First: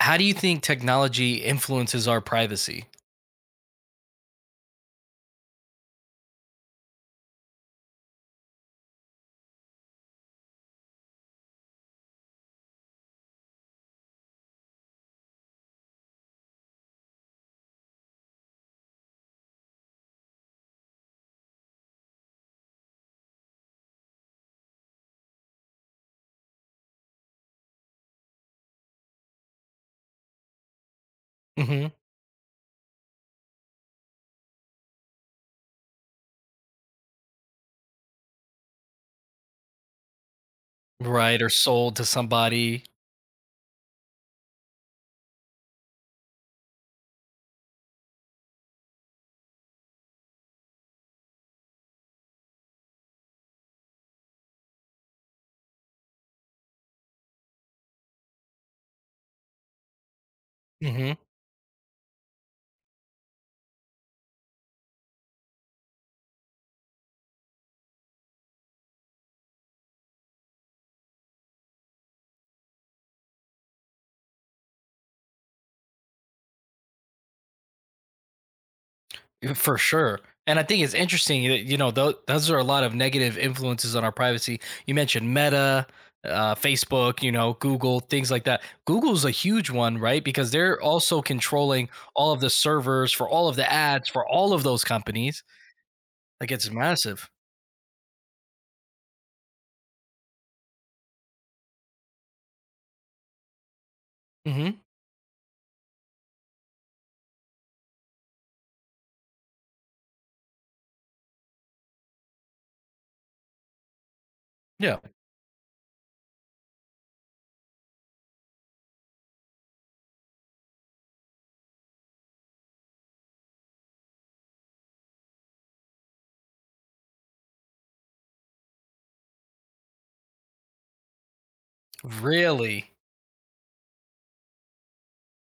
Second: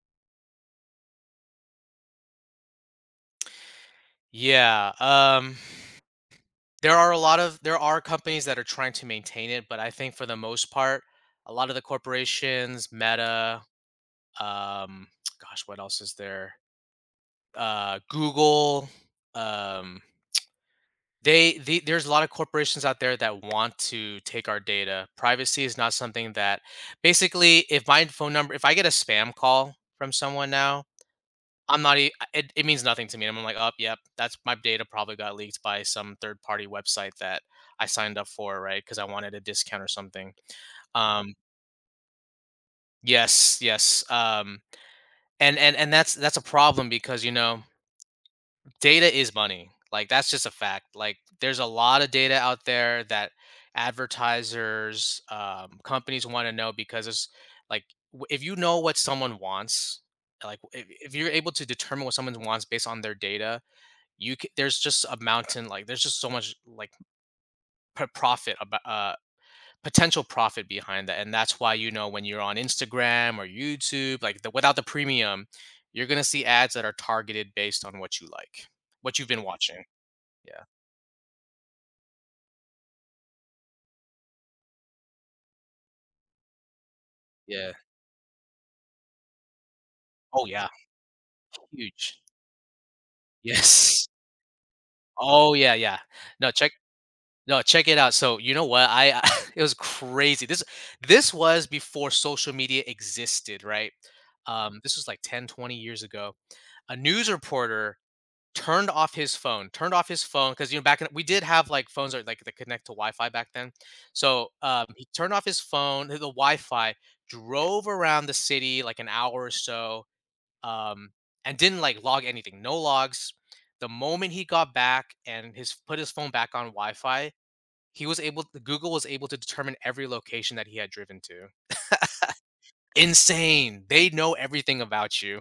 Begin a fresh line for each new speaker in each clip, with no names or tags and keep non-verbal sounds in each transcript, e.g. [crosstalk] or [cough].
How do you think technology influences our privacy?
Yeah, there are a lot of there are companies that are trying to maintain it, but I think for the most part, a lot of the corporations, Meta, um, [tsk] gosh, what else is there? Google, um, they, the there's a lot of corporations out there that want to take our data. Privacy is not something that, basically, if my phone number, if I get a spam call from someone now, I'm
Mhm.
not e I it it means nothing to me, and I'm like, "Oh, yep, that's my data probably got leaked by some third-party website that I signed up for, right? Because I wanted a discount or something." Um
Right, or sold to somebody?
Yes, yes, and that's a problem because, data is money, like, that's just a fact. Like, there's a lot of data out there that advertisers, companies wanna know because it's like, w if you know what someone wants, like, if
Mhm.
you're able to determine what someone wants based on their data, you c there's just a mountain, like there's just so much, like p profit about potential profit behind that. And that's why, you know, when you're on Instagram or YouTube, like the without the premium, you're gonna see ads that are targeted based on what you like, what you've been
For
watching.
sure. And I
Yeah,
think it's interesting that, you know, those are a lot of negative influences on our privacy. You mentioned Meta, Facebook, you know,
yeah.
Google, things like that. Google's a huge one, right?
Oh
Because
yeah,
they're also controlling
huge.
all of the servers for
[laughs]
all of the
Yes,
ads for all of those companies.
oh yeah, yeah. No,
Like, it's
check.
massive.
No, check it out. So you know what, I [laughs] it was crazy. This was before social media existed, right?
Mhm.
This was like 10, 20 years ago, a news reporter turned off his phone, turned off his phone, because, you know, back in, we did have like phones that, like, that connect to Wi-Fi back then. So,
Yeah.
he turned off his phone, the Wi-Fi, drove around the city like an hour or so, um, and didn't like log anything, no logs. The moment he got back and his put his phone back on Wi-Fi, he was able. Google was able to determine every location that he had driven to.
Really?
Insane! They know everything about you.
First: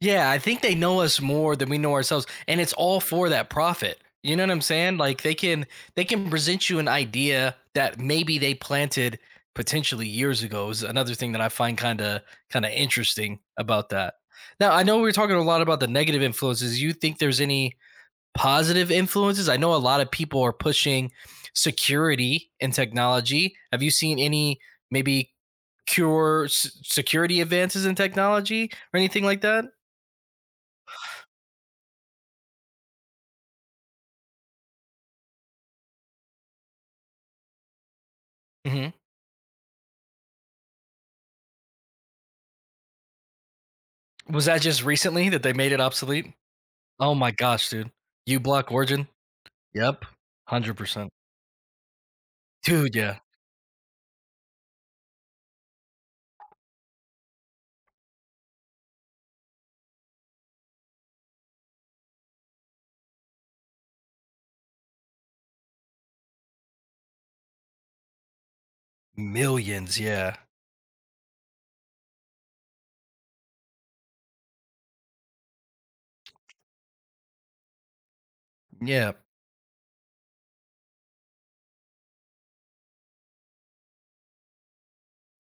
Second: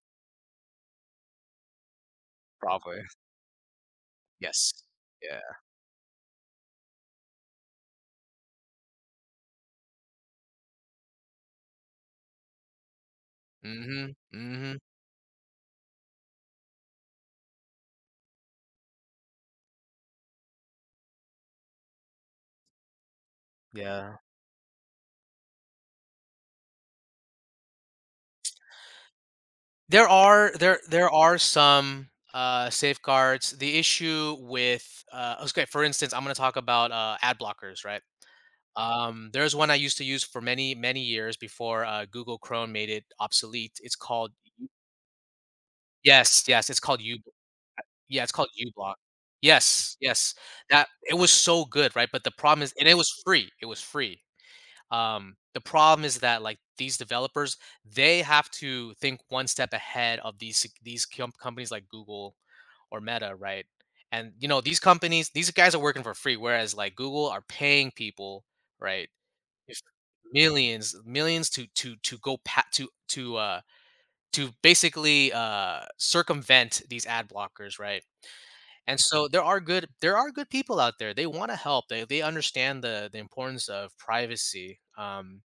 Yeah, I think they know us more than we know ourselves, and it's all
Probably.
for that profit. You know what I'm
Yes.
saying? Like they
Yeah.
can they can present you an idea that maybe they planted potentially years ago is another thing that I find kind of interesting about that.
Mm-hmm.
Now,
Mm-hmm.
I know we are talking a lot about the negative influences. You think there's any positive influences? I know a lot of people are pushing security and technology. Have you
Yeah.
seen any maybe security advances in technology or anything like that?
There there are some, safeguards. The issue with, okay, for instance, I'm gonna talk about, ad blockers, right? There's one I used to use for many, many years before, Google Chrome made it obsolete. It's called,
Was that just recently that they made it obsolete?
yes, yes, it's called
Oh
U
my gosh, dude.
yeah, it's called
uBlock
uBlock.
Origin?
Yes,
Yep.
yes. That,
100%.
it was so good, right? But the problem is, and
Dude,
it was
yeah.
free, it was free. The problem is that, like, these developers, they have to think one step ahead of these companies like Google or Meta, right? And, you know, these companies, these guys are working for free, whereas like Google are paying people, right? if-
Millions, yeah.
Millions, millions to go pat to basically circumvent these ad blockers, right? And
Yeah.
so there are good, there are good people out there. They want to help. They understand the importance of privacy.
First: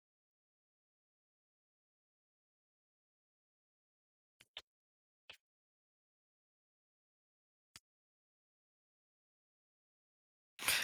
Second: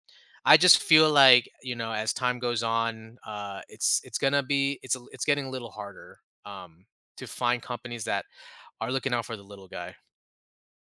I just feel like, you know, as time goes on, it's gonna be it's a it's getting a little harder, um, to find companies that are looking out for the little guy.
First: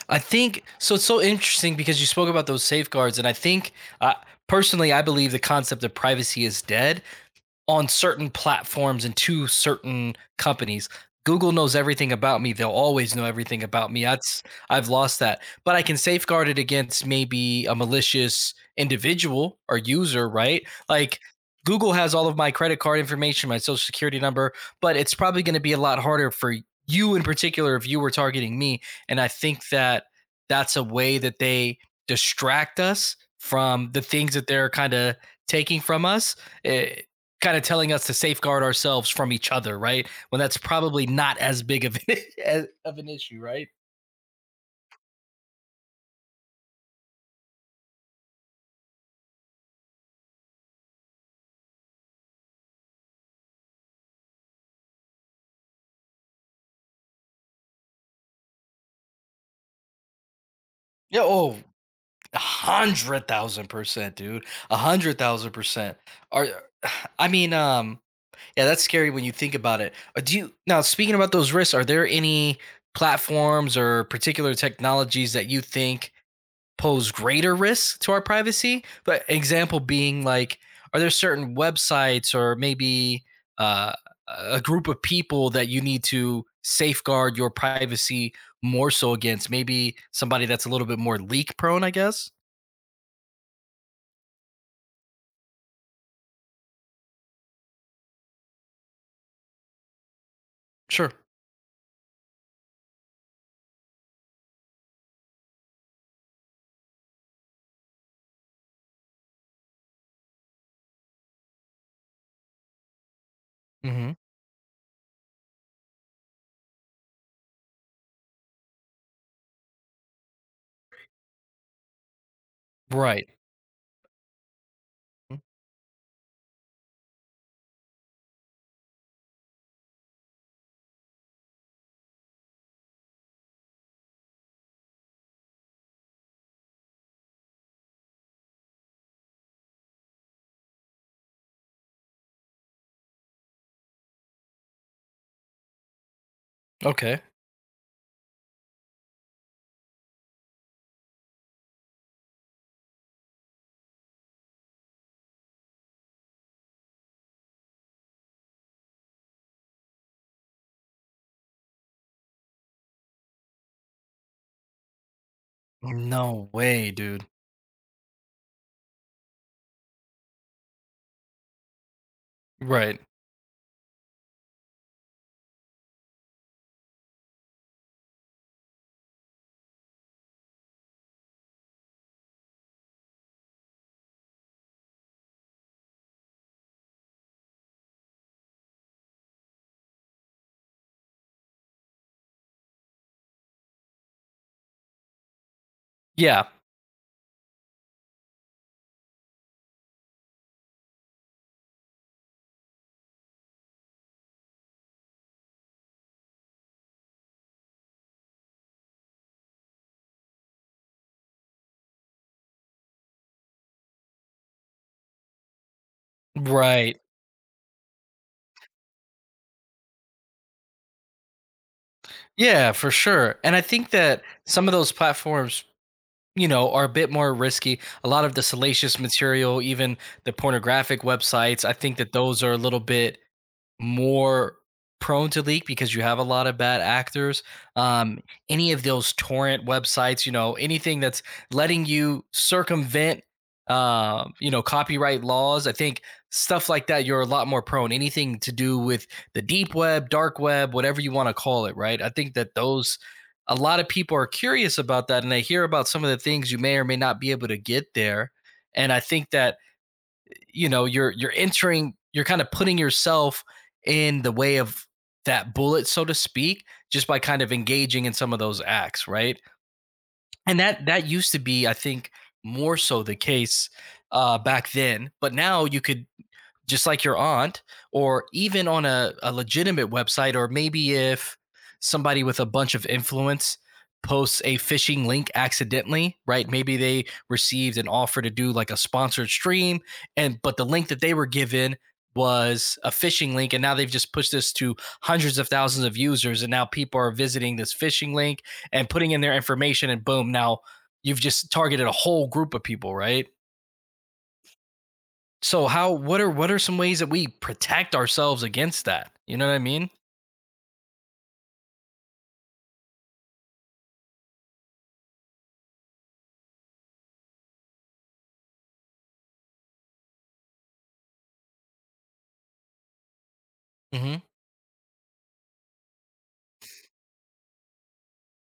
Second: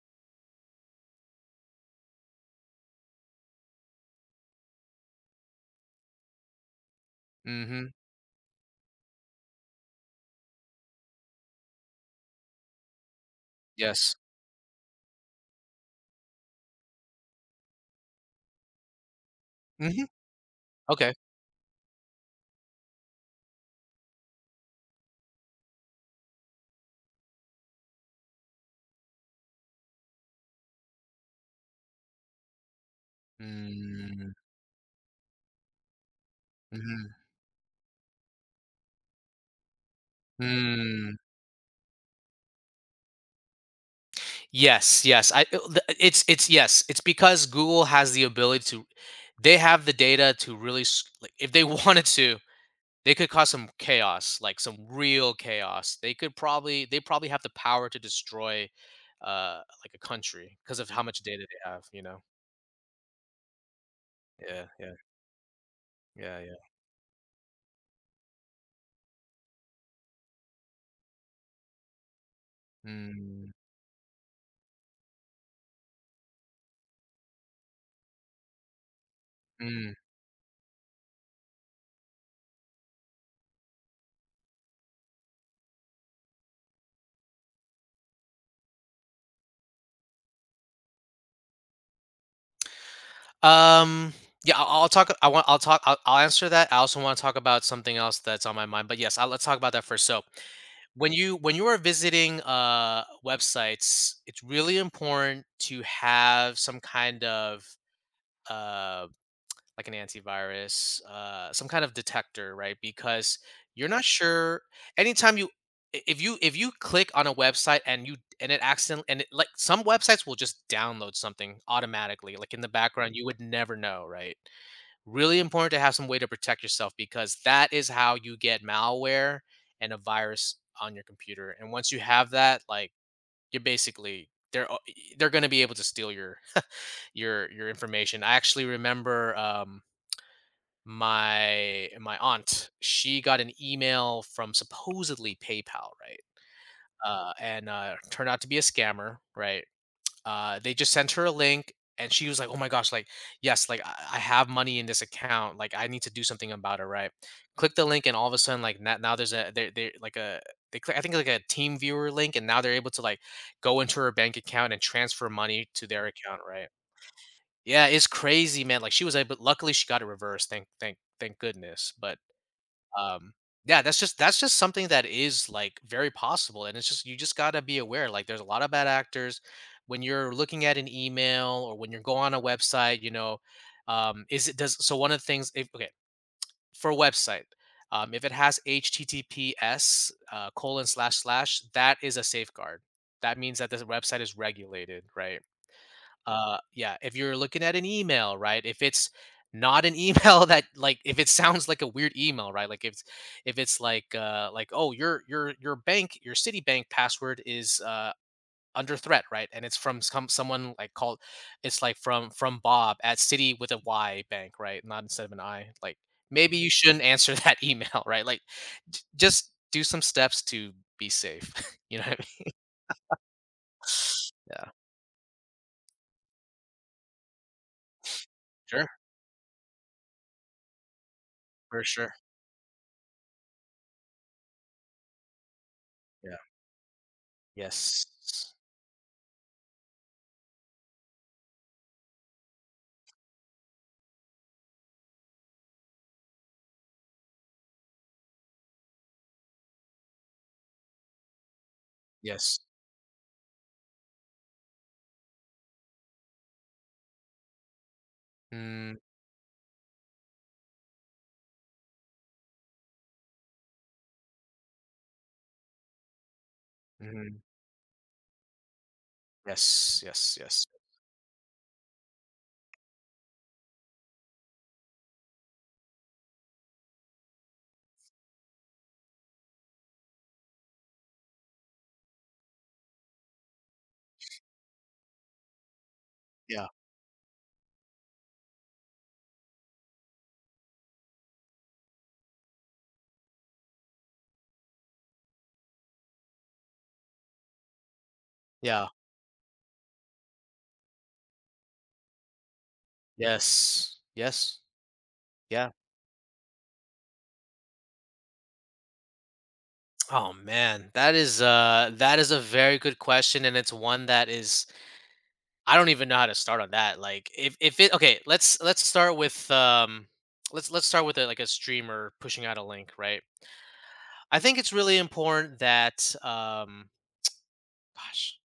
I think so, it's so interesting because you spoke about those safeguards, and I think uh, personally I believe the concept of privacy is dead
Mm-hmm.
on certain platforms and to certain companies. Google knows everything about me. They'll always know everything about me.
Yes.
That's, I've lost that. But I can safeguard it against maybe a malicious individual or
Mm-hmm.
user, right?
Okay.
Like Google has all of my credit card information, my social security number, but it's probably going to be a lot harder for you in particular if you were targeting me. And I think that that's a way that they distract us from the
Mm,
things that they're kind of taking from us. Eh,
mhm,
Kind of telling us to safeguard ourselves from each other, right? When that's probably
mm.
not as big of an, [laughs] of an issue, right?
Yes, yes. It's yes. It's because Google has the ability to, they have the data to really like, if they [laughs] wanted to, they could cause some chaos, like some real chaos. They could probably, they probably have the power to destroy like a country because of how much
Yeah.
data
Oh,
they have, you know.
100,000%, dude.
Yeah,
A
yeah,
hundred thousand percent.
yeah,
Are
yeah.
[sighs] I mean, yeah, that's scary when you think about it. Do you, now speaking about those risks, are there any
Mm,
platforms or particular technologies that you think pose greater risks to our privacy? But example
mm.
being like, are there certain websites or maybe uh, a group of people that you need to safeguard your privacy more so against? Maybe somebody that's a little bit more leak prone, I guess.
Um, yeah, I'll talk. I want. I'll talk. I'll answer that. I also want to talk about something else that's on my mind. But yes, let's talk about that first. So,
Sure.
when you, when you are visiting websites, it's really important to have some kind of um like an antivirus, some kind of detector, right? Because you're not
Hmm.
sure. Anytime you, if you click on a website and you and it accident and it, like, some websites will just download something automatically, like in the background, you
Right.
would never know, right? Really important to have some way to protect yourself, because that is how you get malware and a virus on your computer. And once you have that, like, you're basically, they're going to be able to steal your [laughs] your information. I actually remember my my aunt, she got an email from supposedly PayPal, right?
Okay.
And turned out to be a scammer, right? They just sent her a link, and she was like, "Oh my gosh, like, yes, like I have money in this account, like I need to do something about it, right?" Click the link, and all of a sudden, like, now there's a, they click, I think like a team viewer link, and now they're able to, like, go into her bank account and transfer money to their account,
No
right?
way, dude.
Yeah, it's crazy, man. Like, she was able, luckily she got it reversed. Thank goodness. But
Right.
um, yeah, that's just, something that is, like, very possible, and it's just, you just gotta be aware. Like, there's a lot of bad actors. When you're looking at an email, or when you're going on a website, you know, is it does so one of the things, if, okay, for a website, if it has HTTPS colon slash slash, that is a safeguard. That means that the website is regulated, right?
Yeah.
Yeah, if you're looking at an email, right? If it's not an email [laughs] that, like, if it sounds like a weird email, right? Like if it's like oh, your bank, your Citibank password is under threat, right? And it's from someone, like, called, it's like from Bob at City with a Y bank, right? Not instead of an I. Like, maybe you
Right.
shouldn't answer [laughs] that email, right? Like, just do some steps to be safe. [laughs] You know what I mean?
Yeah, for sure. And I think that some of
Yeah.
those platforms, you know, are a bit more risky. A lot of the
Sure.
salacious material, even the pornographic websites, I
For
think that
sure.
those are a little bit more prone to leak because you have a
Yeah.
lot of bad actors.
Yes.
Um, any of those torrent websites, you know, anything that's letting you circumvent, you know, copyright laws. I think stuff like that, you're a lot more prone. Anything to do with the deep web, dark web, whatever you want to call it, right? I think that
Yes.
those. A lot of people are curious about that and they hear about some of the things you may or may not be able to get there. And
Mm,
I think that, you know, you're entering, you're kind of putting yourself in the way of that bullet, so to speak, just by
mhm.
kind of engaging in some of those acts, right?
Yes, yes,
And
yes.
that that used to be, I think, more so the case back then, but now you could, just like your aunt, or even on a legitimate website, or maybe if somebody with a bunch of influence posts a phishing link accidentally, right?
Yeah,
Maybe they received an offer to do like a sponsored stream, and but the link that they were given was a phishing link and now they've just pushed this to hundreds of thousands of users and now people are visiting this phishing link
yeah.
and putting in their information and boom, now you've just targeted a whole group of people, right?
Yes, yes,
So
yeah.
how, what are some ways that we protect ourselves against that? You know what I mean?
Oh man, that is a very good question, and it's one that is, I don't even know how to start on that. Like, if it okay, let's start with let's start with a, like a streamer pushing out a link, right?
Mhm.
I think it's really important that, gosh,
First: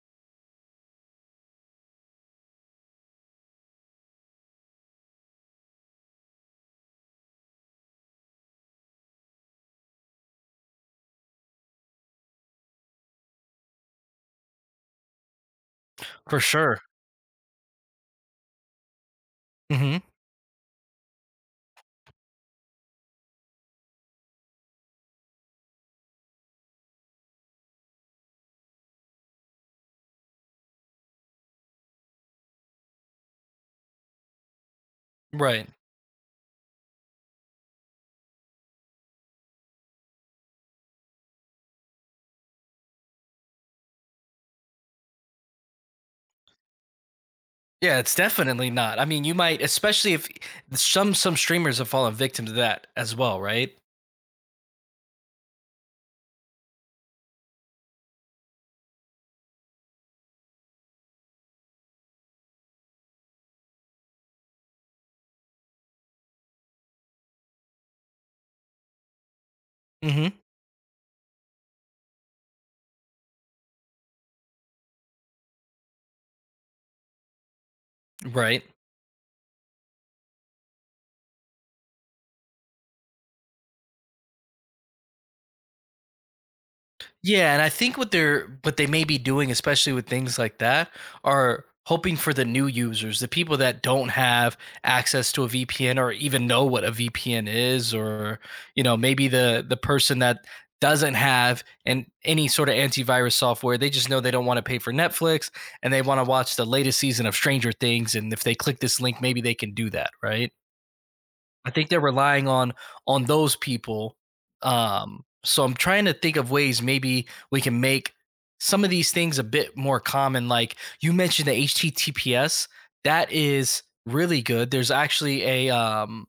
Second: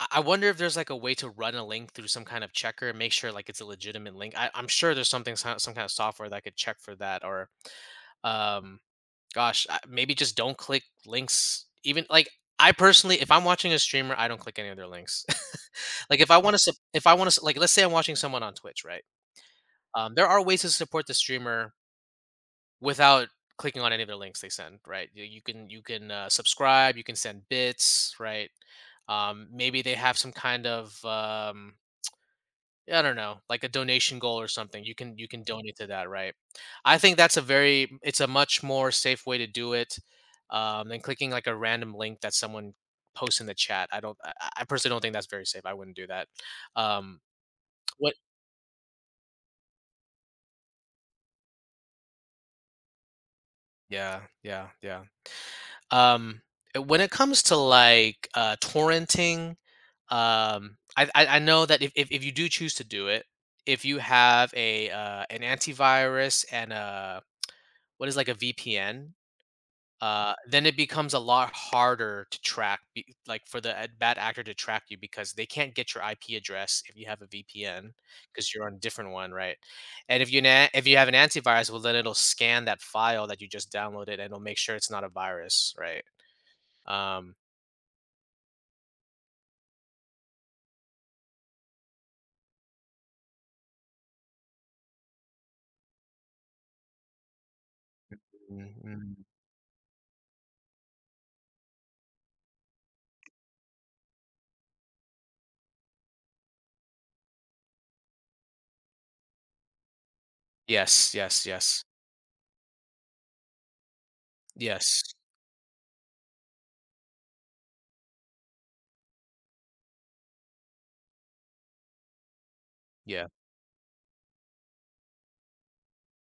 I wonder if there's like a way to run a link through some kind of checker and make sure, like, it's a legitimate link. I'm sure there's something, some kind of software that could check for that, or Um, gosh, maybe just don't click links. Even like, I personally, if I'm watching a streamer, I don't click any of their links. [laughs] Like if
For
I want to,
sure.
like let's say I'm watching someone on Twitch, right?
Mhm.
There are ways to support the streamer without clicking on any of their links they send, right? You can subscribe, you can send bits, right? Maybe they have some kind of, I don't know, like a donation goal or something. You can
Right.
donate to that, right? I think that's a very, it's a much more safe way to do it, than clicking like a random link that someone posts in the chat. I personally don't think that's very safe. I wouldn't do that. Um,
Yeah,
what?
it's definitely not. I mean, you might, especially if some streamers have fallen victim to that as well, right?
Yeah, yeah, yeah. Um, when it comes to like torrenting, I know that, if you do choose to do it, if you have a an antivirus and a, what is like, a VPN,
Mhm.
then it becomes a lot harder to track, like for the bad actor to track you, because they can't get your IP address if you have a VPN, because
Right.
you're on a different one, right? And if you, if you have an antivirus, well then it'll scan that file that you just downloaded and it'll make sure it's not a virus, right? Um,
Yeah, and I think what they're, what they may be doing, especially with things like that, are hoping for the new users, the people that don't have access to a VPN or even know what a VPN is, or
mm,
you know,
mm.
maybe the person that doesn't have an any sort of antivirus software. They just know they don't want to pay for Netflix and they want to watch the latest season of Stranger Things. And if they click this link, maybe they can do that, right?
Yes, yes,
I
yes,
think they're relying on those people.
yes,
So I'm trying to think of ways maybe we can make some of these things a bit more common. Like you mentioned the HTTPS,
yeah.
that is really good. There's actually a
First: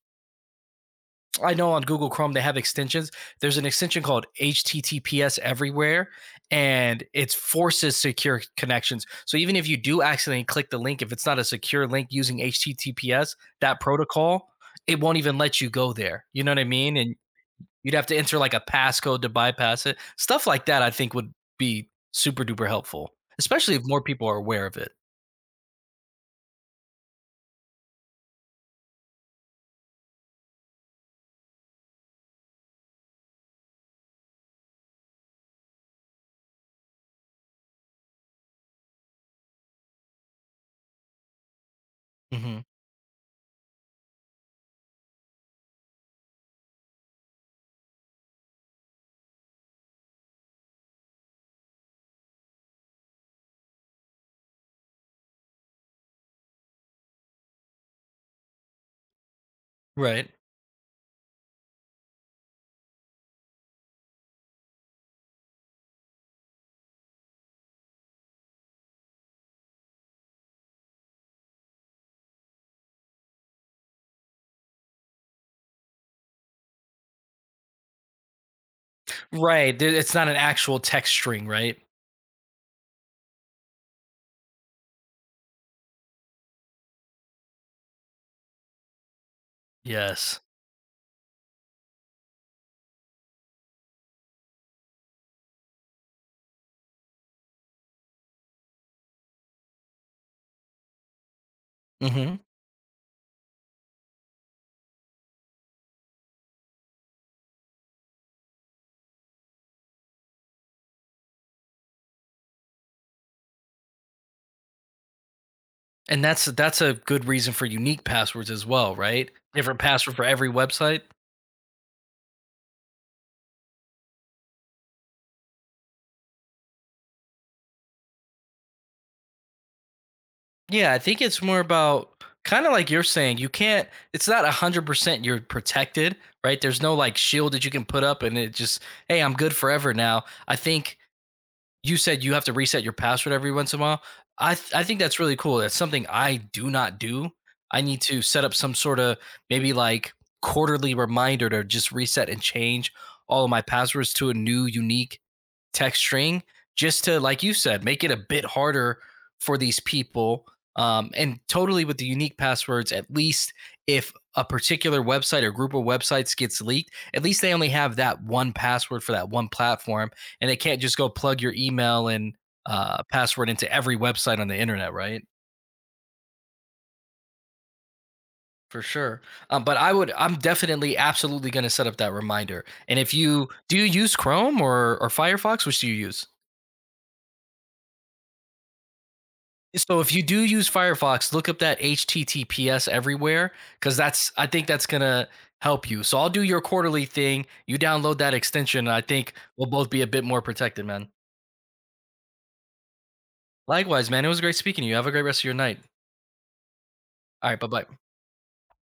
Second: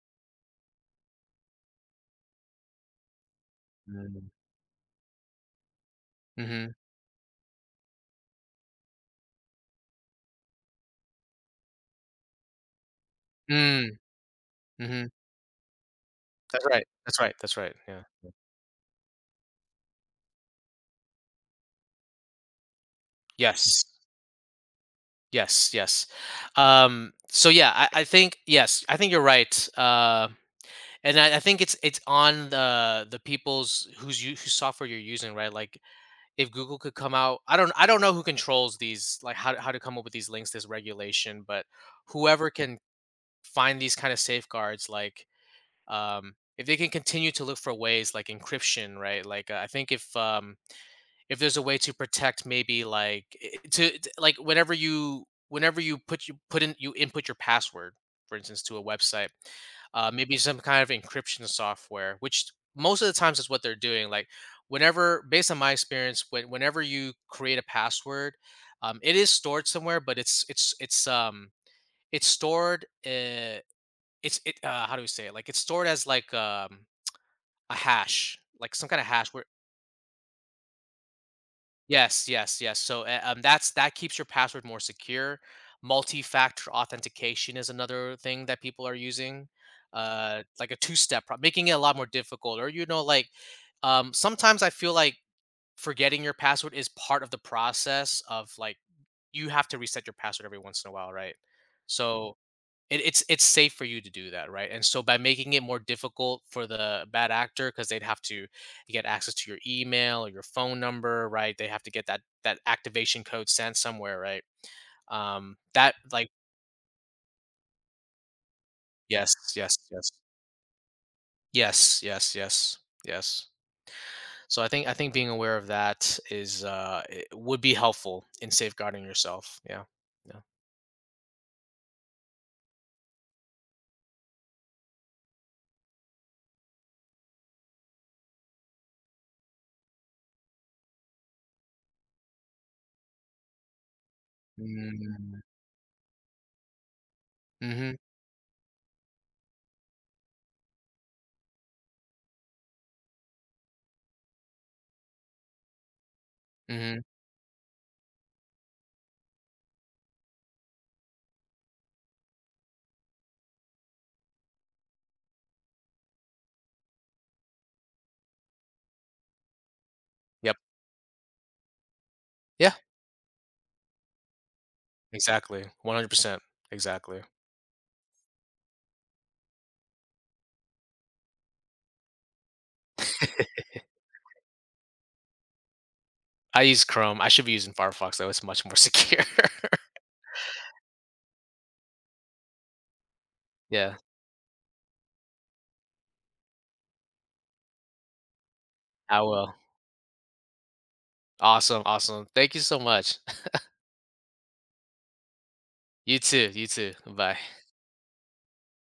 I know on Google Chrome they have extensions. There's an extension called
Mm-hmm.
HTTPS everywhere, and it forces secure connections. So even if you do accidentally click the link, if it's not a secure link using HTTPS, that
Mm-hmm.
protocol, it
Mm-hmm.
won't even let you go there. You know what I
That's right.
mean? And
That's right. That's right.
you'd
Yeah.
have to enter like a passcode to bypass it. Stuff like that, I think, would be super duper helpful, especially if
Yes.
more people are aware of it.
Yes, yes. So yeah, I think, yes, I think you're right. And I think it's on the people's who's you whose software you're using, right? Like, if Google could come out, I don't know who controls these, like how to come up with these links, this regulation, but whoever
Mhm.
can find these kind of safeguards, like um, if they can continue to look for ways like encryption, right? Like, I think if, if there's a way to protect, maybe like, like whenever you, whenever you put in, you input your password, for instance, to a website,
Right.
maybe some kind of encryption software, which most of the times is what they're doing, like, whenever, based on my experience, when, whenever you create a password, it is stored somewhere, but it's it's stored, it's it how do we say it, like, it's stored as like, a hash, like some kind of hash where,
Right. There- It's not an actual text string, right?
yes, yes, yes. So, that's, that keeps your password more secure. Multi-factor authentication is another thing that people are using,
Yes.
like a two-step, making it a lot more difficult. Or, you know, like, sometimes I feel like forgetting your password is part of the process of, like, you have to reset your password every once in a while, right?
Hmm.
So it's safe for you to do that, right? And so, by making it more difficult for the bad actor, because 'cause they'd have to get access to your email or your phone number, right? They have to get that, that activation code sent somewhere, right? That,
And
like,
that's a good reason for unique passwords as well, right?
yes, yes,
Different
yes.
password for every website.
Yes, yes, yes, yes. So I think, being aware of that is it would be helpful in safeguarding yourself. Yeah. Yeah.
Yeah, I think it's more about, kind of like you're saying, you can't, it's not 100% you're protected, right? There's no like shield that you can put up and it just, hey, I'm good forever now. I think you said you have to reset your password every once in a while. I think that's really
Mm.
cool. That's something I do not do. I
Mhm.
need to set up some sort of maybe like quarterly reminder to just reset and change all of my passwords to a new unique text string just
Mhm.
to, like you said, make it a bit harder for these people. And totally with the unique passwords, at least if a particular website or group of websites gets leaked, at least they only have that one password for that one platform, and they
Yep.
can't just go plug your email and
Yeah.
password into every website on the internet, right?
Exactly. 100%. Exactly.
For sure. But I would, I'm definitely, absolutely going to set up that reminder. And if you do, you use Chrome or Firefox, which do you use?
I use Chrome. I should be using Firefox though. It's much more [laughs] secure.
So if you do use Firefox, look up that HTTPS everywhere,
Yeah.
because that's, I think that's gonna help you. So I'll do your quarterly thing, you download that extension, and I
I
think
will.
we'll both be a bit more protected, man.
Awesome. Awesome. Thank you so much.
Likewise, man. It was great speaking to you. Have a great rest of your night.
You too. You too. Bye.
All right, bye bye.